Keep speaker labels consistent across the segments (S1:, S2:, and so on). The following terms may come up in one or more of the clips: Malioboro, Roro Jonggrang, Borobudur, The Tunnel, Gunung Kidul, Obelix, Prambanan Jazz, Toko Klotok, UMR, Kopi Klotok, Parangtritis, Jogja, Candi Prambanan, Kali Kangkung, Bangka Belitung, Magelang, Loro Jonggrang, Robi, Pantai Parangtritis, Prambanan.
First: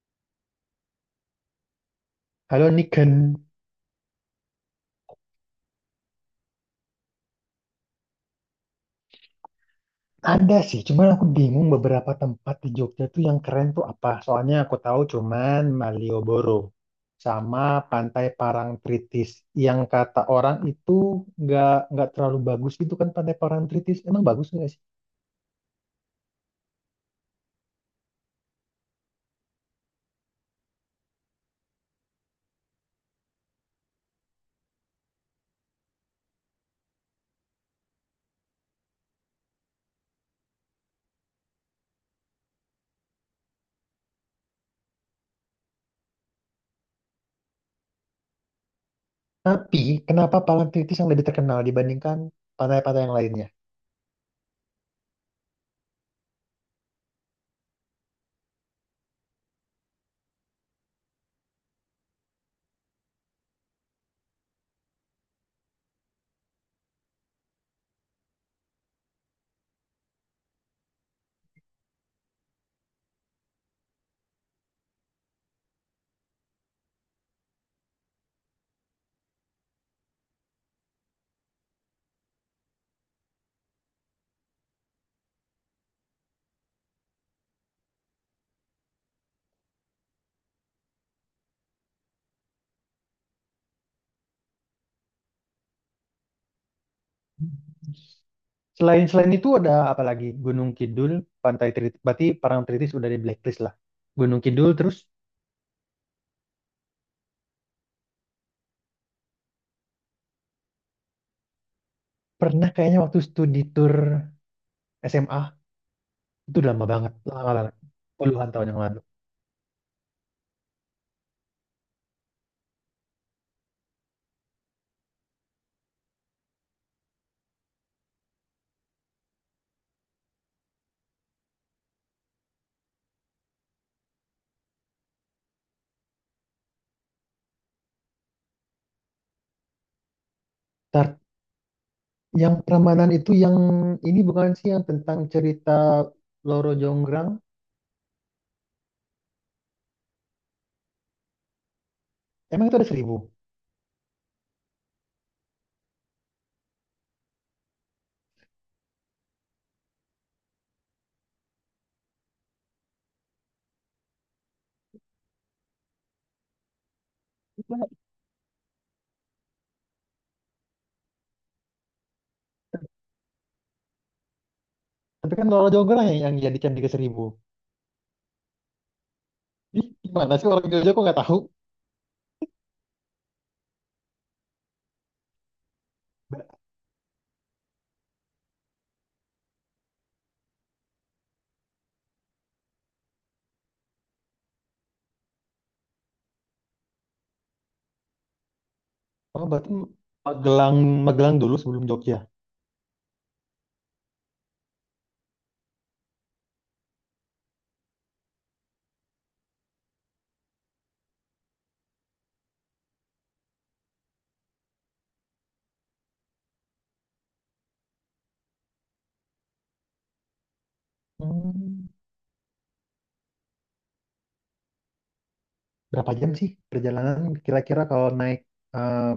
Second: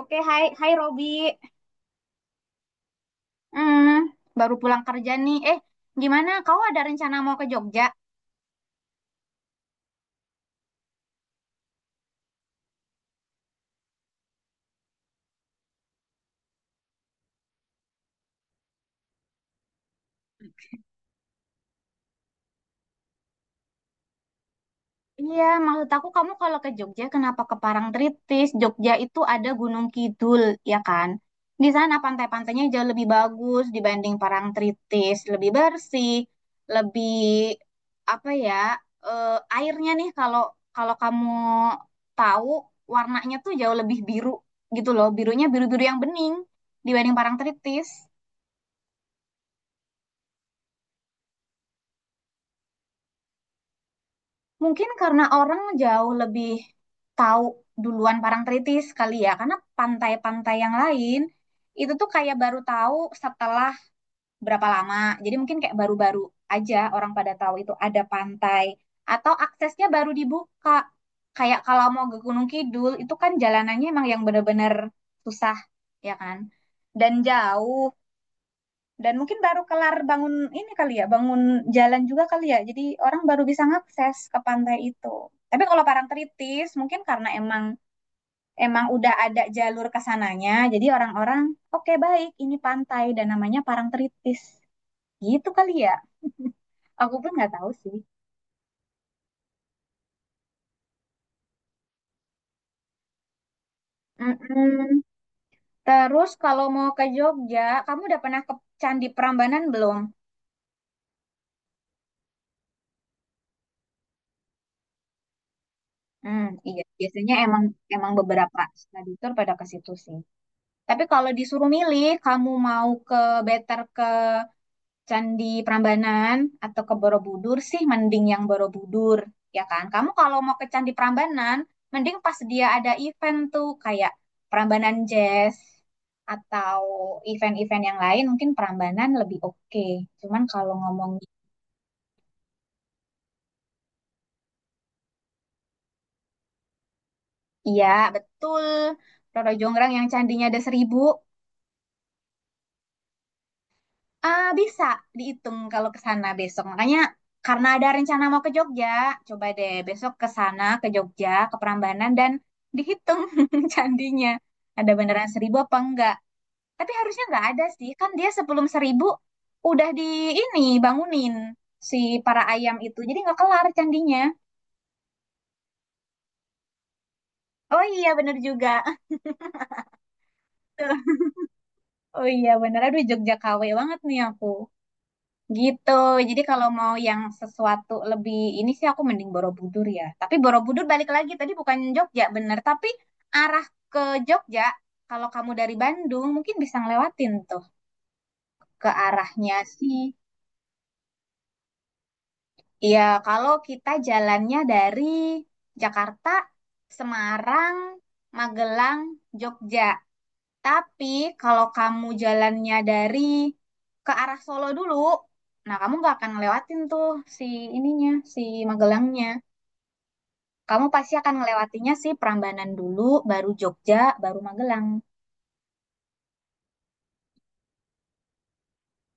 S1: Oke, hai, hai Robi.
S2: Halo Niken,
S1: Hmm, baru pulang kerja nih. Eh, gimana? Kau ada rencana mau ke Jogja?
S2: ada sih, cuman aku bingung beberapa tempat di Jogja tuh yang keren tuh apa. Soalnya aku tahu cuman Malioboro sama Pantai Parangtritis yang kata orang itu nggak nggak terlalu bagus gitu kan Pantai Parangtritis. Emang bagus nggak sih?
S1: Iya, maksud aku kamu kalau ke Jogja, kenapa ke Parangtritis? Jogja itu ada Gunung Kidul, ya kan? Di sana pantai-pantainya jauh lebih bagus dibanding Parangtritis, lebih bersih, lebih apa ya? eh, airnya nih kalau kalau kamu tahu warnanya tuh jauh lebih biru gitu loh, birunya biru-biru yang bening dibanding Parangtritis.
S2: Tapi kenapa Parangtritis yang lebih terkenal dibandingkan pantai-pantai yang lainnya?
S1: Mungkin karena orang jauh lebih tahu duluan Parangtritis kali ya, karena pantai-pantai yang lain itu tuh kayak baru tahu setelah berapa lama. Jadi mungkin kayak baru-baru aja orang pada tahu itu ada pantai atau aksesnya baru dibuka. Kayak kalau mau ke Gunung Kidul itu kan jalanannya emang yang bener-bener susah, ya kan? Dan jauh. Dan mungkin baru kelar bangun ini kali ya, bangun jalan juga kali ya. Jadi orang baru bisa ngakses ke pantai itu. Tapi kalau Parangtritis mungkin karena emang emang udah ada jalur ke sananya, jadi orang-orang oke baik ini pantai dan namanya Parangtritis. Gitu kali ya. Aku pun nggak tahu sih.
S2: Selain selain itu ada apa lagi? Gunung Kidul, Pantai Tritis, berarti Parangtritis udah di blacklist lah. Gunung Kidul terus
S1: Mm-mm. Terus kalau mau ke Jogja, kamu udah pernah ke Candi Prambanan belum?
S2: pernah kayaknya waktu studi tour SMA.
S1: Hmm,
S2: Itu udah
S1: iya,
S2: lama banget,
S1: biasanya
S2: lama
S1: emang
S2: banget.
S1: emang
S2: Puluhan
S1: beberapa
S2: tahun yang lalu.
S1: study tour pada ke situ sih. Tapi kalau disuruh milih, kamu mau ke better ke Candi Prambanan atau ke Borobudur sih, mending yang Borobudur, ya kan? Kamu kalau mau ke Candi Prambanan, mending pas dia ada event tuh kayak Prambanan Jazz atau event-event yang lain, mungkin Prambanan lebih oke. Cuman kalau ngomong,
S2: Ntar, yang Prambanan itu yang ini bukan sih yang tentang cerita Loro Jonggrang?
S1: iya betul, Roro Jonggrang yang candinya ada seribu.
S2: Emang itu ada 1.000?
S1: Ah, bisa dihitung kalau ke sana besok. Makanya karena ada rencana mau ke Jogja, coba deh besok ke sana ke Jogja, ke Prambanan dan dihitung candinya. Ada beneran seribu apa enggak? Tapi harusnya enggak ada sih. Kan dia sebelum seribu udah di ini bangunin si para ayam itu. Jadi enggak kelar candinya.
S2: Tapi kan Loro Jonggrang yang jadi candi ke-1.000.
S1: Oh iya bener juga.
S2: Ih, gimana sih orang Jogja kok nggak tahu?
S1: Oh iya bener. Aduh Jogja KW banget nih aku. Gitu. Jadi kalau mau yang sesuatu lebih ini sih aku mending Borobudur ya. Tapi Borobudur balik lagi tadi bukan Jogja bener, tapi arah ke Jogja kalau kamu dari Bandung mungkin bisa ngelewatin tuh ke
S2: Oh,
S1: arahnya
S2: berarti
S1: sih.
S2: Magelang, Magelang dulu sebelum Jogja.
S1: Iya, kalau kita jalannya dari Jakarta, Semarang, Magelang, Jogja. Tapi kalau kamu jalannya dari ke arah Solo dulu, nah kamu nggak akan ngelewatin tuh si ininya, si Magelangnya. Kamu pasti akan
S2: Hmm,
S1: ngelewatinya si Prambanan dulu, baru Jogja, baru Magelang.
S2: berapa jam sih perjalanan kira-kira kalau naik eh,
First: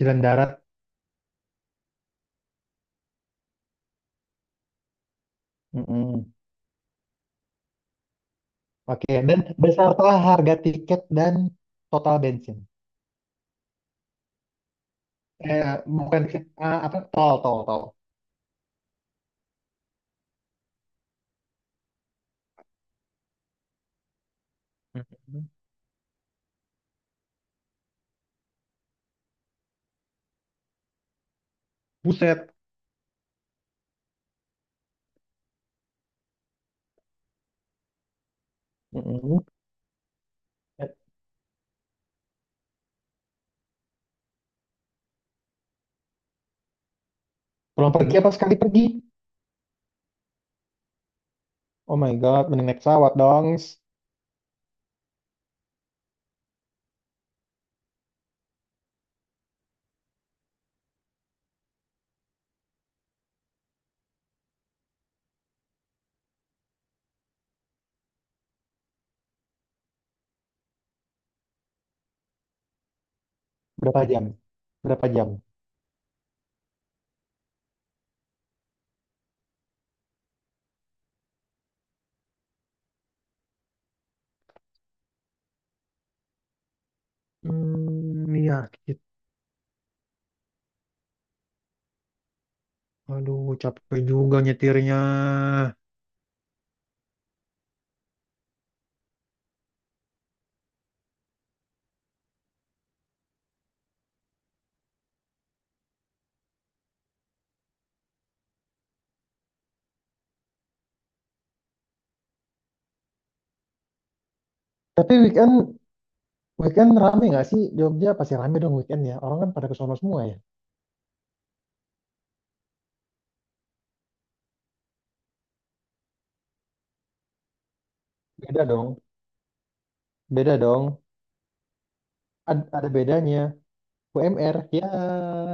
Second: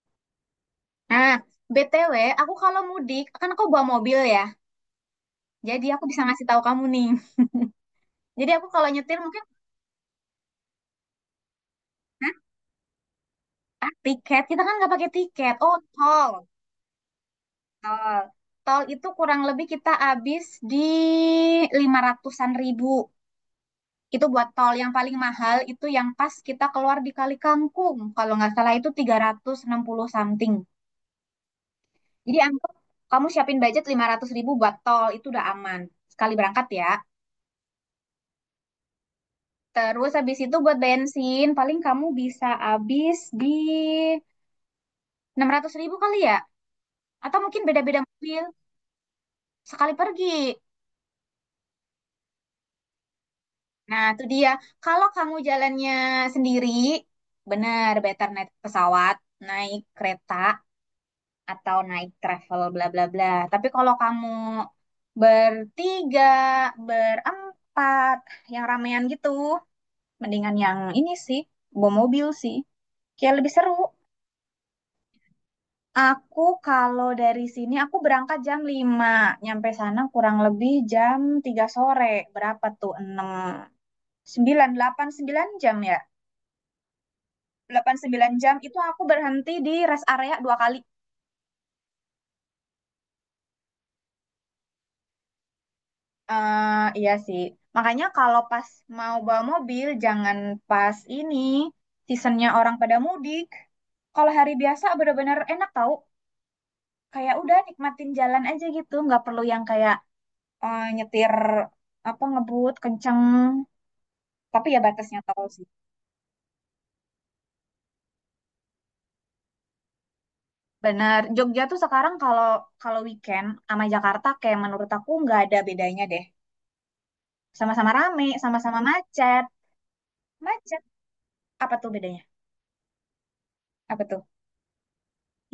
S2: jalan darat?
S1: Nah, BTW, aku kalau mudik, kan aku bawa mobil ya. Jadi aku bisa
S2: Mm-mm.
S1: ngasih tahu kamu nih. Jadi aku kalau
S2: Oke,
S1: nyetir
S2: dan
S1: mungkin,
S2: beserta harga tiket dan total
S1: Hah?
S2: bensin.
S1: Ah, tiket. Kita kan nggak pakai tiket.
S2: Eh
S1: Oh,
S2: bukan
S1: tol.
S2: ah, Apa tol tol tol.
S1: Tol. Tol itu kurang lebih kita habis di lima ratusan ribu. Itu buat tol yang paling
S2: Mhm.
S1: mahal itu yang pas kita keluar di Kali Kangkung. Kalau nggak salah itu 360 something. Jadi
S2: Buset.
S1: anggap kamu siapin budget 500.000 buat tol itu udah aman. Sekali berangkat ya.
S2: Mhm.
S1: Terus habis itu buat bensin paling kamu bisa habis di 600.000 kali ya. Atau mungkin
S2: Pulang
S1: beda-beda
S2: pergi apa
S1: mobil
S2: sekali pergi?
S1: sekali pergi.
S2: Oh my god, mending naik pesawat dong.
S1: Nah, itu dia. Kalau kamu jalannya sendiri, benar better naik pesawat, naik kereta, atau naik travel bla bla bla. Tapi kalau kamu bertiga, berempat, yang ramean gitu, mendingan yang ini sih, bawa mobil sih. Kayak lebih seru.
S2: Berapa jam? Berapa jam?
S1: Aku kalau dari sini aku berangkat jam 5, nyampe sana kurang lebih jam 3 sore. Berapa tuh? Enam, 9, 8, 9 jam ya. Delapan sembilan
S2: Hmm,
S1: jam
S2: iya,
S1: itu aku
S2: gitu.
S1: berhenti di rest area 2 kali.
S2: Aduh, capek juga nyetirnya.
S1: Eh, iya sih. Makanya kalau pas mau bawa mobil, jangan pas ini seasonnya orang pada mudik. Kalau hari biasa bener-bener enak tau. Kayak udah nikmatin jalan aja gitu, nggak perlu yang kayak eh, nyetir apa ngebut kenceng. Tapi ya
S2: Tapi
S1: batasnya tau sih.
S2: weekend weekend rame nggak sih Jogja? Pasti rame dong weekend ya. Orang kan pada ke sono semua ya.
S1: Bener. Jogja tuh sekarang kalau kalau weekend sama Jakarta kayak menurut aku nggak ada bedanya deh. Sama-sama rame,
S2: Beda
S1: sama-sama
S2: dong,
S1: macet.
S2: beda
S1: Macet.
S2: dong.
S1: Apa tuh bedanya?
S2: Ada bedanya.
S1: Apa tuh?
S2: UMR ya.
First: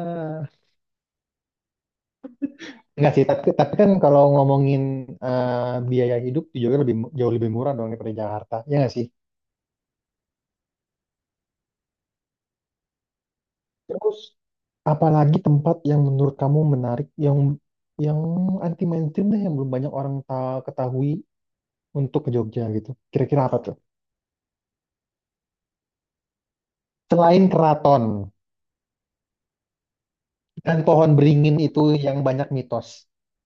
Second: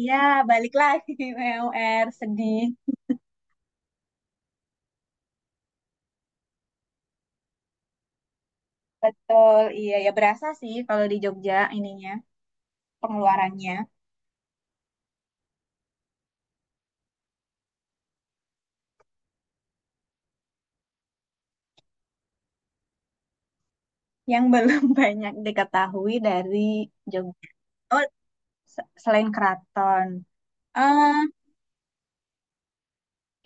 S1: Ya, balik lagi PUR sedih.
S2: Enggak sih, tapi kan kalau ngomongin eh, biaya hidup di Jogja lebih jauh lebih murah dong daripada Jakarta. Ya nggak sih?
S1: Betul, iya ya berasa sih kalau di Jogja ininya pengeluarannya
S2: Terus apalagi tempat yang menurut kamu menarik yang yang anti mainstream deh yang belum banyak orang ketahui untuk ke Jogja gitu. Kira-kira apa tuh?
S1: yang belum banyak diketahui dari
S2: Selain
S1: Jogja. Oh,
S2: keraton
S1: selain keraton.
S2: dan pohon
S1: eh
S2: beringin itu yang banyak mitos.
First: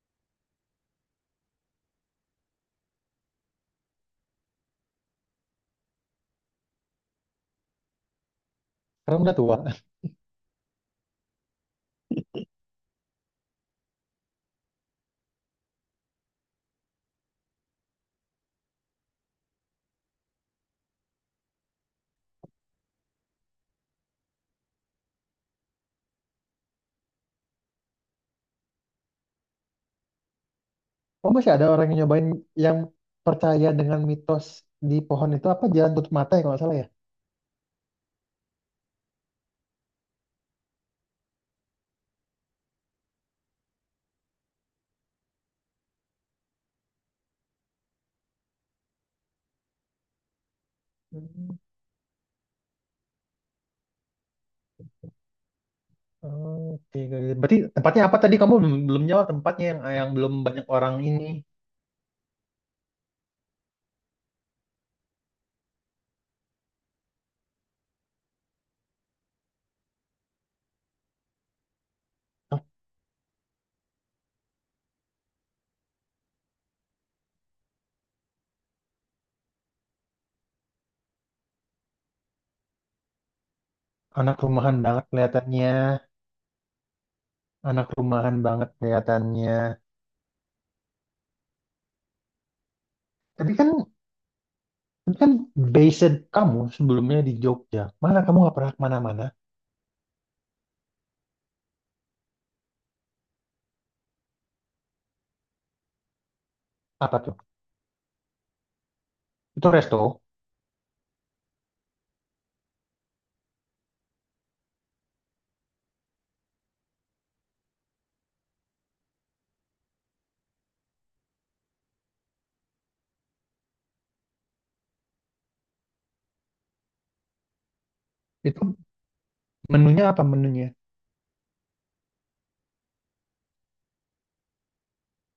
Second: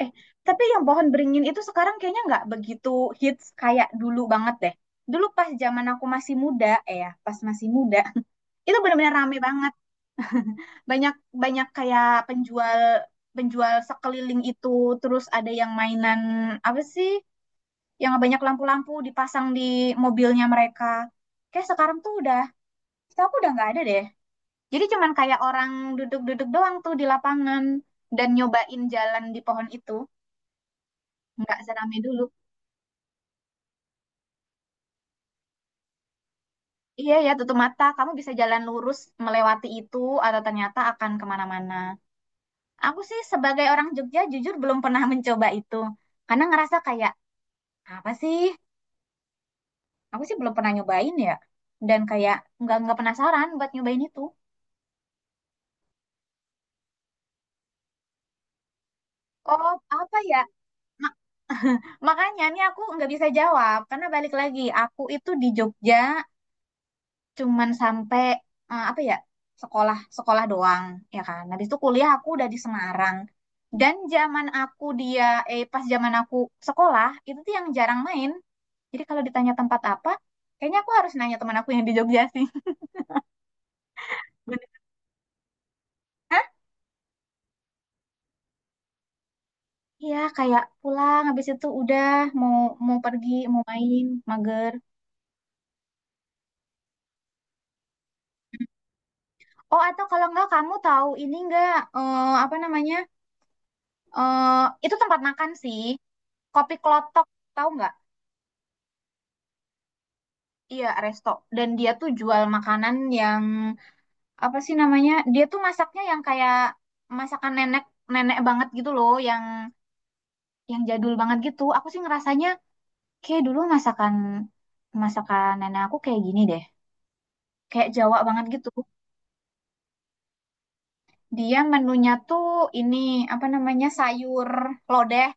S1: eh, tapi yang pohon beringin itu sekarang kayaknya nggak begitu hits kayak dulu banget deh. Dulu pas zaman aku masih muda, eh ya, pas masih muda, itu benar-benar
S2: Karena
S1: rame
S2: udah tua.
S1: banget. Banyak banyak kayak penjual penjual sekeliling itu, terus ada yang mainan apa sih? Yang banyak lampu-lampu dipasang di mobilnya mereka. Kayak sekarang tuh udah, setahu aku udah nggak ada deh. Jadi cuman kayak orang duduk-duduk doang tuh di lapangan dan nyobain jalan di pohon itu.
S2: Oh, masih
S1: Nggak
S2: ada orang
S1: seramai
S2: yang
S1: dulu.
S2: nyobain yang percaya dengan mitos di pohon itu apa jalan tutup mata ya kalau nggak salah
S1: Iya ya, tutup mata. Kamu bisa jalan lurus melewati itu atau ternyata akan kemana-mana. Aku sih sebagai orang Jogja jujur belum pernah mencoba itu. Karena ngerasa kayak, apa sih? Aku sih belum pernah nyobain
S2: ya?
S1: ya. Dan kayak nggak penasaran buat nyobain itu.
S2: Oke, oke. Berarti tempatnya apa tadi? Kamu belum jawab tempatnya
S1: Oh,
S2: yang
S1: apa
S2: belum
S1: ya?
S2: banyak orang ini.
S1: Makanya nih aku nggak bisa jawab karena balik lagi aku itu di Jogja cuman sampai apa ya sekolah sekolah doang ya kan. Habis itu kuliah aku udah di Semarang dan zaman aku dia eh pas zaman aku sekolah itu tuh yang jarang main. Jadi kalau ditanya tempat apa, kayaknya aku harus nanya teman aku yang di Jogja sih.
S2: Anak
S1: Bener.
S2: rumahan banget kelihatannya,
S1: Hah?
S2: anak rumahan banget kelihatannya.
S1: Iya kayak pulang habis itu udah mau mau pergi
S2: Tapi
S1: mau
S2: kan,
S1: main mager.
S2: tapi kan based kamu sebelumnya di Jogja. Mana kamu nggak pernah kemana-mana?
S1: Oh atau kalau nggak kamu tahu ini nggak apa namanya? Eh, itu tempat makan sih. Kopi
S2: Apa
S1: Klotok,
S2: tuh?
S1: tahu nggak?
S2: Itu resto?
S1: Iya, resto. Dan dia tuh jual makanan yang apa sih namanya? Dia tuh masaknya yang kayak masakan nenek nenek banget gitu loh, yang jadul banget gitu. Aku sih ngerasanya kayak dulu masakan masakan nenek aku kayak gini deh. Kayak Jawa banget gitu.
S2: Itu menunya apa menunya?
S1: Dia menunya tuh ini apa namanya? Sayur lodeh.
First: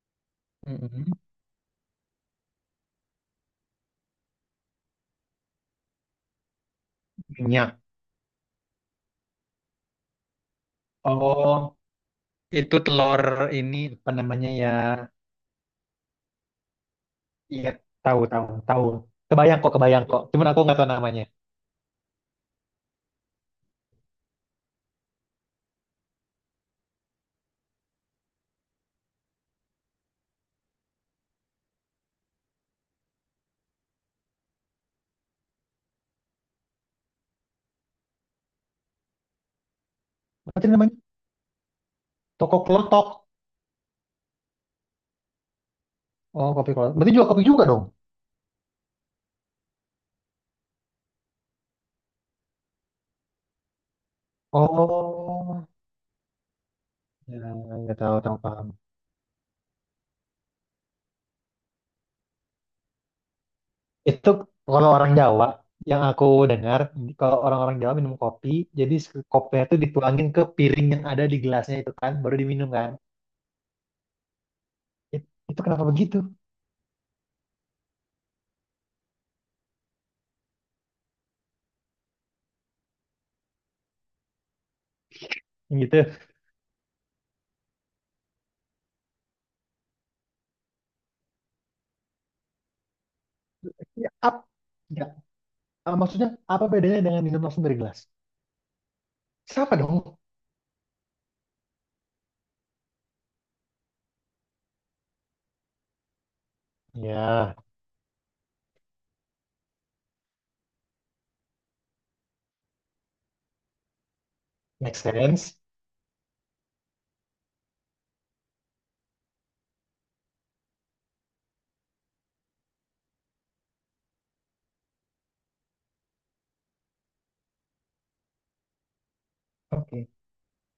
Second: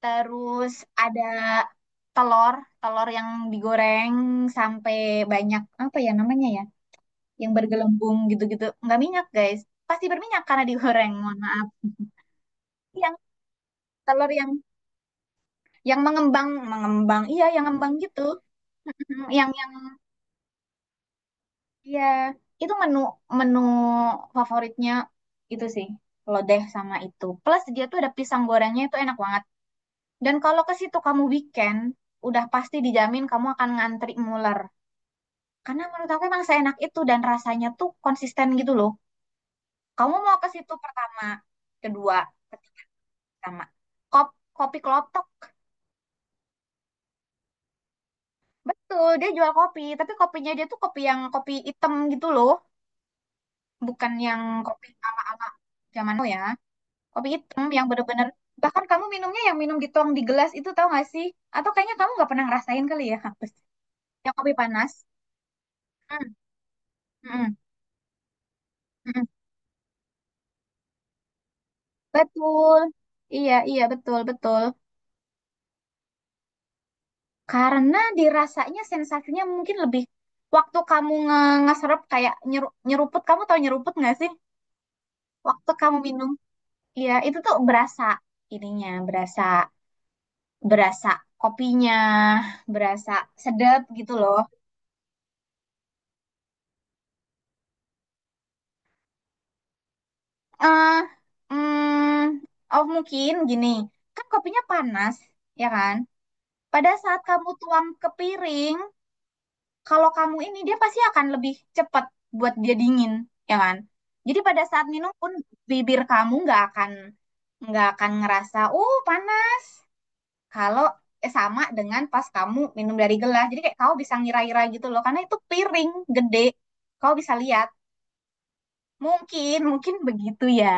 S1: Terus
S2: Mm-mm.
S1: ada telur, telur yang digoreng sampai banyak apa ya namanya ya, yang
S2: Minyak.
S1: bergelembung gitu-gitu. Nggak minyak guys, pasti berminyak karena digoreng. Mohon maaf.
S2: Oh, itu
S1: Yang
S2: telur ini apa
S1: telur
S2: namanya
S1: yang
S2: ya?
S1: yang mengembang, mengembang, iya yang
S2: Iya,
S1: ngembang
S2: tahu
S1: gitu.
S2: tahu tahu.
S1: Mhm, Yang
S2: Kebayang
S1: yang
S2: kok, kebayang kok. Cuman aku nggak tahu namanya.
S1: iya, itu menu menu favoritnya itu sih lodeh sama itu. Plus dia tuh ada pisang gorengnya itu enak banget. Dan kalau ke situ kamu weekend, udah pasti dijamin kamu akan ngantri muler. Karena menurut aku emang seenak itu dan rasanya tuh konsisten gitu loh. Kamu mau ke
S2: Apa sih
S1: situ
S2: namanya?
S1: pertama, kedua,
S2: Toko
S1: ketiga,
S2: Klotok.
S1: pertama. Kop, Kopi kelotok.
S2: Oh, kopi kalau berarti jual kopi juga dong.
S1: Betul, dia jual kopi. Tapi kopinya dia tuh kopi yang kopi hitam gitu loh. Bukan yang kopi ala-ala
S2: Oh,
S1: zaman now ya. Kopi
S2: ya,
S1: hitam yang
S2: nggak tahu,
S1: bener-bener.
S2: tahu paham.
S1: Bahkan kamu minumnya yang minum dituang di gelas itu tau gak sih? Atau kayaknya kamu nggak pernah ngerasain kali ya.
S2: Itu
S1: Yang kopi
S2: kalau
S1: panas.
S2: orang Jawa yang aku
S1: Hmm,
S2: dengar, kalau
S1: hmm,
S2: orang-orang Jawa minum kopi, jadi
S1: hmm.
S2: kopinya itu dituangin ke piring yang ada di gelasnya itu kan, baru diminum
S1: Betul.
S2: kan.
S1: Iya, iya, betul, betul.
S2: Itu kenapa begitu?
S1: Karena dirasanya sensasinya mungkin lebih waktu kamu ngeserap kayak nyeruput, kamu tahu nyeruput nggak sih? Waktu
S2: Yang
S1: kamu
S2: gitu.
S1: minum, iya itu tuh berasa ininya, berasa berasa kopinya, berasa sedap
S2: Ya,
S1: gitu loh.
S2: ya, maksudnya apa bedanya dengan minum langsung dari gelas? Sama dong.
S1: Eh, oh mungkin gini, kan kopinya panas, ya kan? Pada saat kamu
S2: Ya,
S1: tuang ke piring, kalau kamu ini dia pasti akan lebih cepat buat dia dingin, ya kan? Jadi pada saat
S2: make
S1: minum pun
S2: sense.
S1: bibir kamu nggak akan ngerasa panas. Kalau sama dengan pas kamu minum dari gelas, jadi kayak kau bisa ngira-ngira gitu loh, karena itu piring gede, kau bisa lihat. Mungkin, mungkin
S2: Oke.
S1: begitu ya.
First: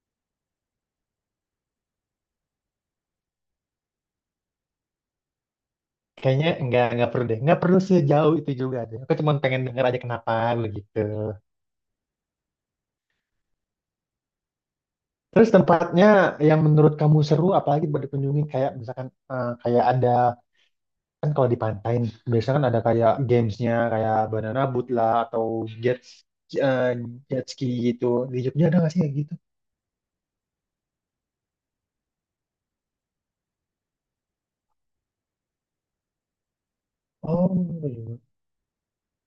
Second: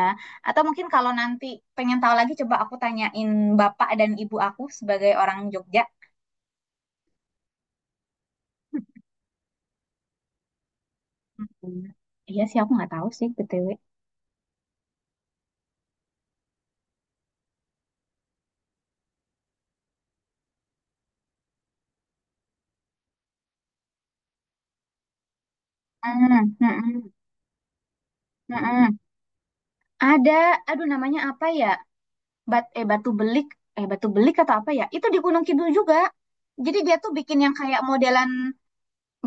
S1: Atau mungkin kalau nanti pengen tahu lagi, coba aku tanyain bapak dan ibu aku sebagai orang Jogja.
S2: Kayaknya nggak perlu deh, nggak perlu sejauh itu juga deh. Aku cuma pengen denger aja kenapa begitu.
S1: Hmm. Iya sih, aku nggak tahu sih, BTW.
S2: Terus tempatnya yang menurut kamu seru, apalagi buat dikunjungi kayak misalkan kayak ada kan kalau di pantai nih, biasanya kan ada kayak gamesnya kayak banana boat lah atau jet
S1: Hmm, hmm,
S2: eh,
S1: hmm.
S2: jet ski gitu. Di Jogja ada nggak
S1: Mm-mm.
S2: sih kayak gitu?
S1: Ada, aduh namanya apa ya? Bat, eh batu belik, batu belik atau apa ya? Itu di Gunung Kidul juga. Jadi dia tuh bikin yang kayak
S2: Oh, iya.
S1: modelan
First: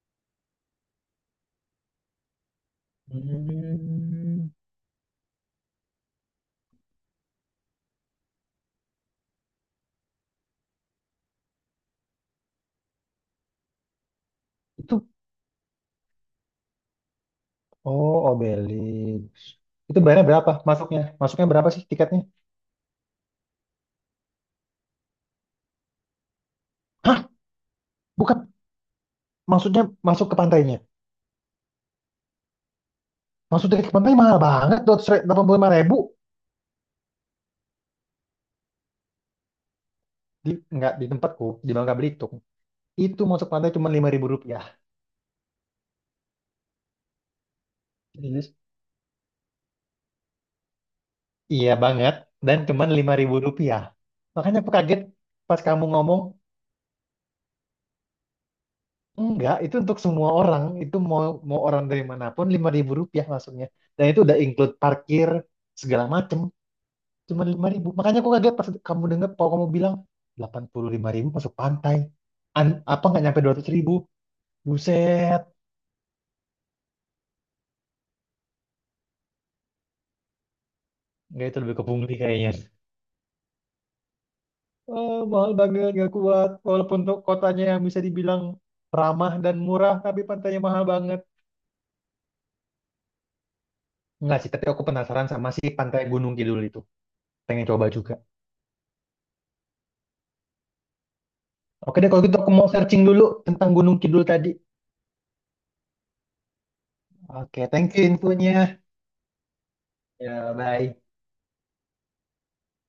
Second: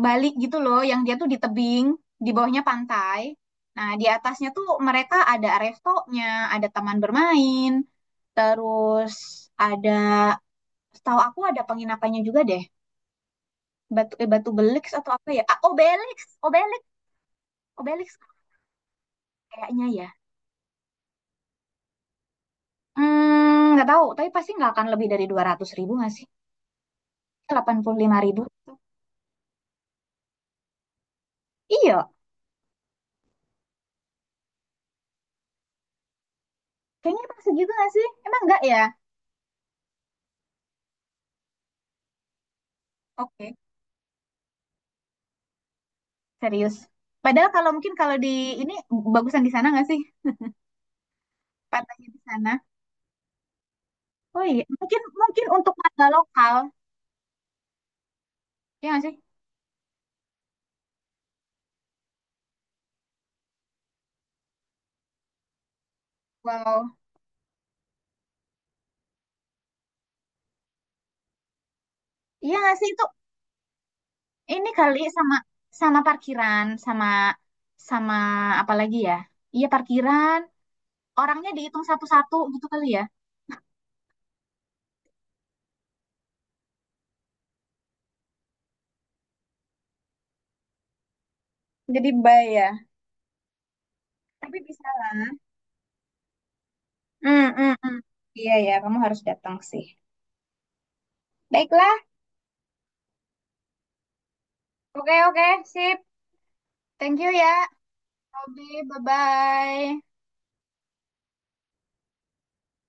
S1: Bali gitu loh, yang dia tuh di tebing, di bawahnya pantai. Nah, di atasnya
S2: Hmm.
S1: tuh mereka ada restonya, ada taman bermain, terus ada, setahu aku ada penginapannya juga deh. Batu belik
S2: Itu,
S1: atau apa ya? Ah, Obelix, Obelix, Obelix
S2: oh, Obelik.
S1: kayaknya
S2: Itu
S1: ya.
S2: bayarnya berapa masuknya? Masuknya berapa sih tiketnya?
S1: Hmm, nggak tahu, tapi pasti nggak akan lebih dari 200.000 nggak sih?
S2: Hah,
S1: 85.000.
S2: bukan maksudnya masuk ke pantainya.
S1: Iya,
S2: Masuk dari ke pantai mahal banget, 285.000.
S1: kayaknya pas segitu nggak sih? Emang nggak ya?
S2: Di, enggak, di tempatku, di Bangka Belitung. Itu masuk
S1: Oke,
S2: pantai cuma Rp5.000.
S1: serius. Padahal kalau mungkin kalau di
S2: Serius?
S1: ini bagusan di sana nggak sih?
S2: Iya
S1: Pantainya
S2: banget.
S1: di sana.
S2: Dan cuma Rp5.000.
S1: Oh
S2: Makanya
S1: iya,
S2: aku
S1: mungkin
S2: kaget
S1: mungkin
S2: pas
S1: untuk
S2: kamu
S1: warga
S2: ngomong,
S1: lokal, ya nggak sih?
S2: enggak, itu untuk semua orang. Itu mau mau orang dari manapun Rp5.000 masuknya. Dan itu udah include parkir, segala macem.
S1: Wow,
S2: Cuma lima ribu. Makanya aku kaget pas kamu dengar, kalau kamu bilang, 85.000 masuk pantai.
S1: iya nggak sih itu
S2: Apa nggak nyampe 200.000?
S1: ini kali sama
S2: Buset.
S1: sama parkiran, sama sama apa lagi ya? Iya parkiran,
S2: Nggak,
S1: orangnya
S2: itu lebih ke
S1: dihitung
S2: pungli
S1: satu-satu
S2: kayaknya.
S1: gitu kali ya.
S2: Eh, mahal banget, gak kuat. Walaupun untuk kotanya yang bisa dibilang ramah dan murah, tapi pantainya mahal banget.
S1: Jadi bayar.
S2: Enggak sih,
S1: Tapi
S2: tapi aku
S1: bisa
S2: penasaran
S1: lah.
S2: sama si pantai Gunung Kidul itu.
S1: Hmm,
S2: Pengen
S1: hmm,
S2: coba
S1: hmm.
S2: juga.
S1: Iya ya, kamu harus datang sih. Baiklah.
S2: Oke deh, kalau gitu aku mau searching dulu tentang Gunung Kidul tadi.
S1: Oke, oke, sip. Thank you
S2: Oke,
S1: ya,
S2: thank you infonya.
S1: Robby. Bye-bye.
S2: Ya, bye.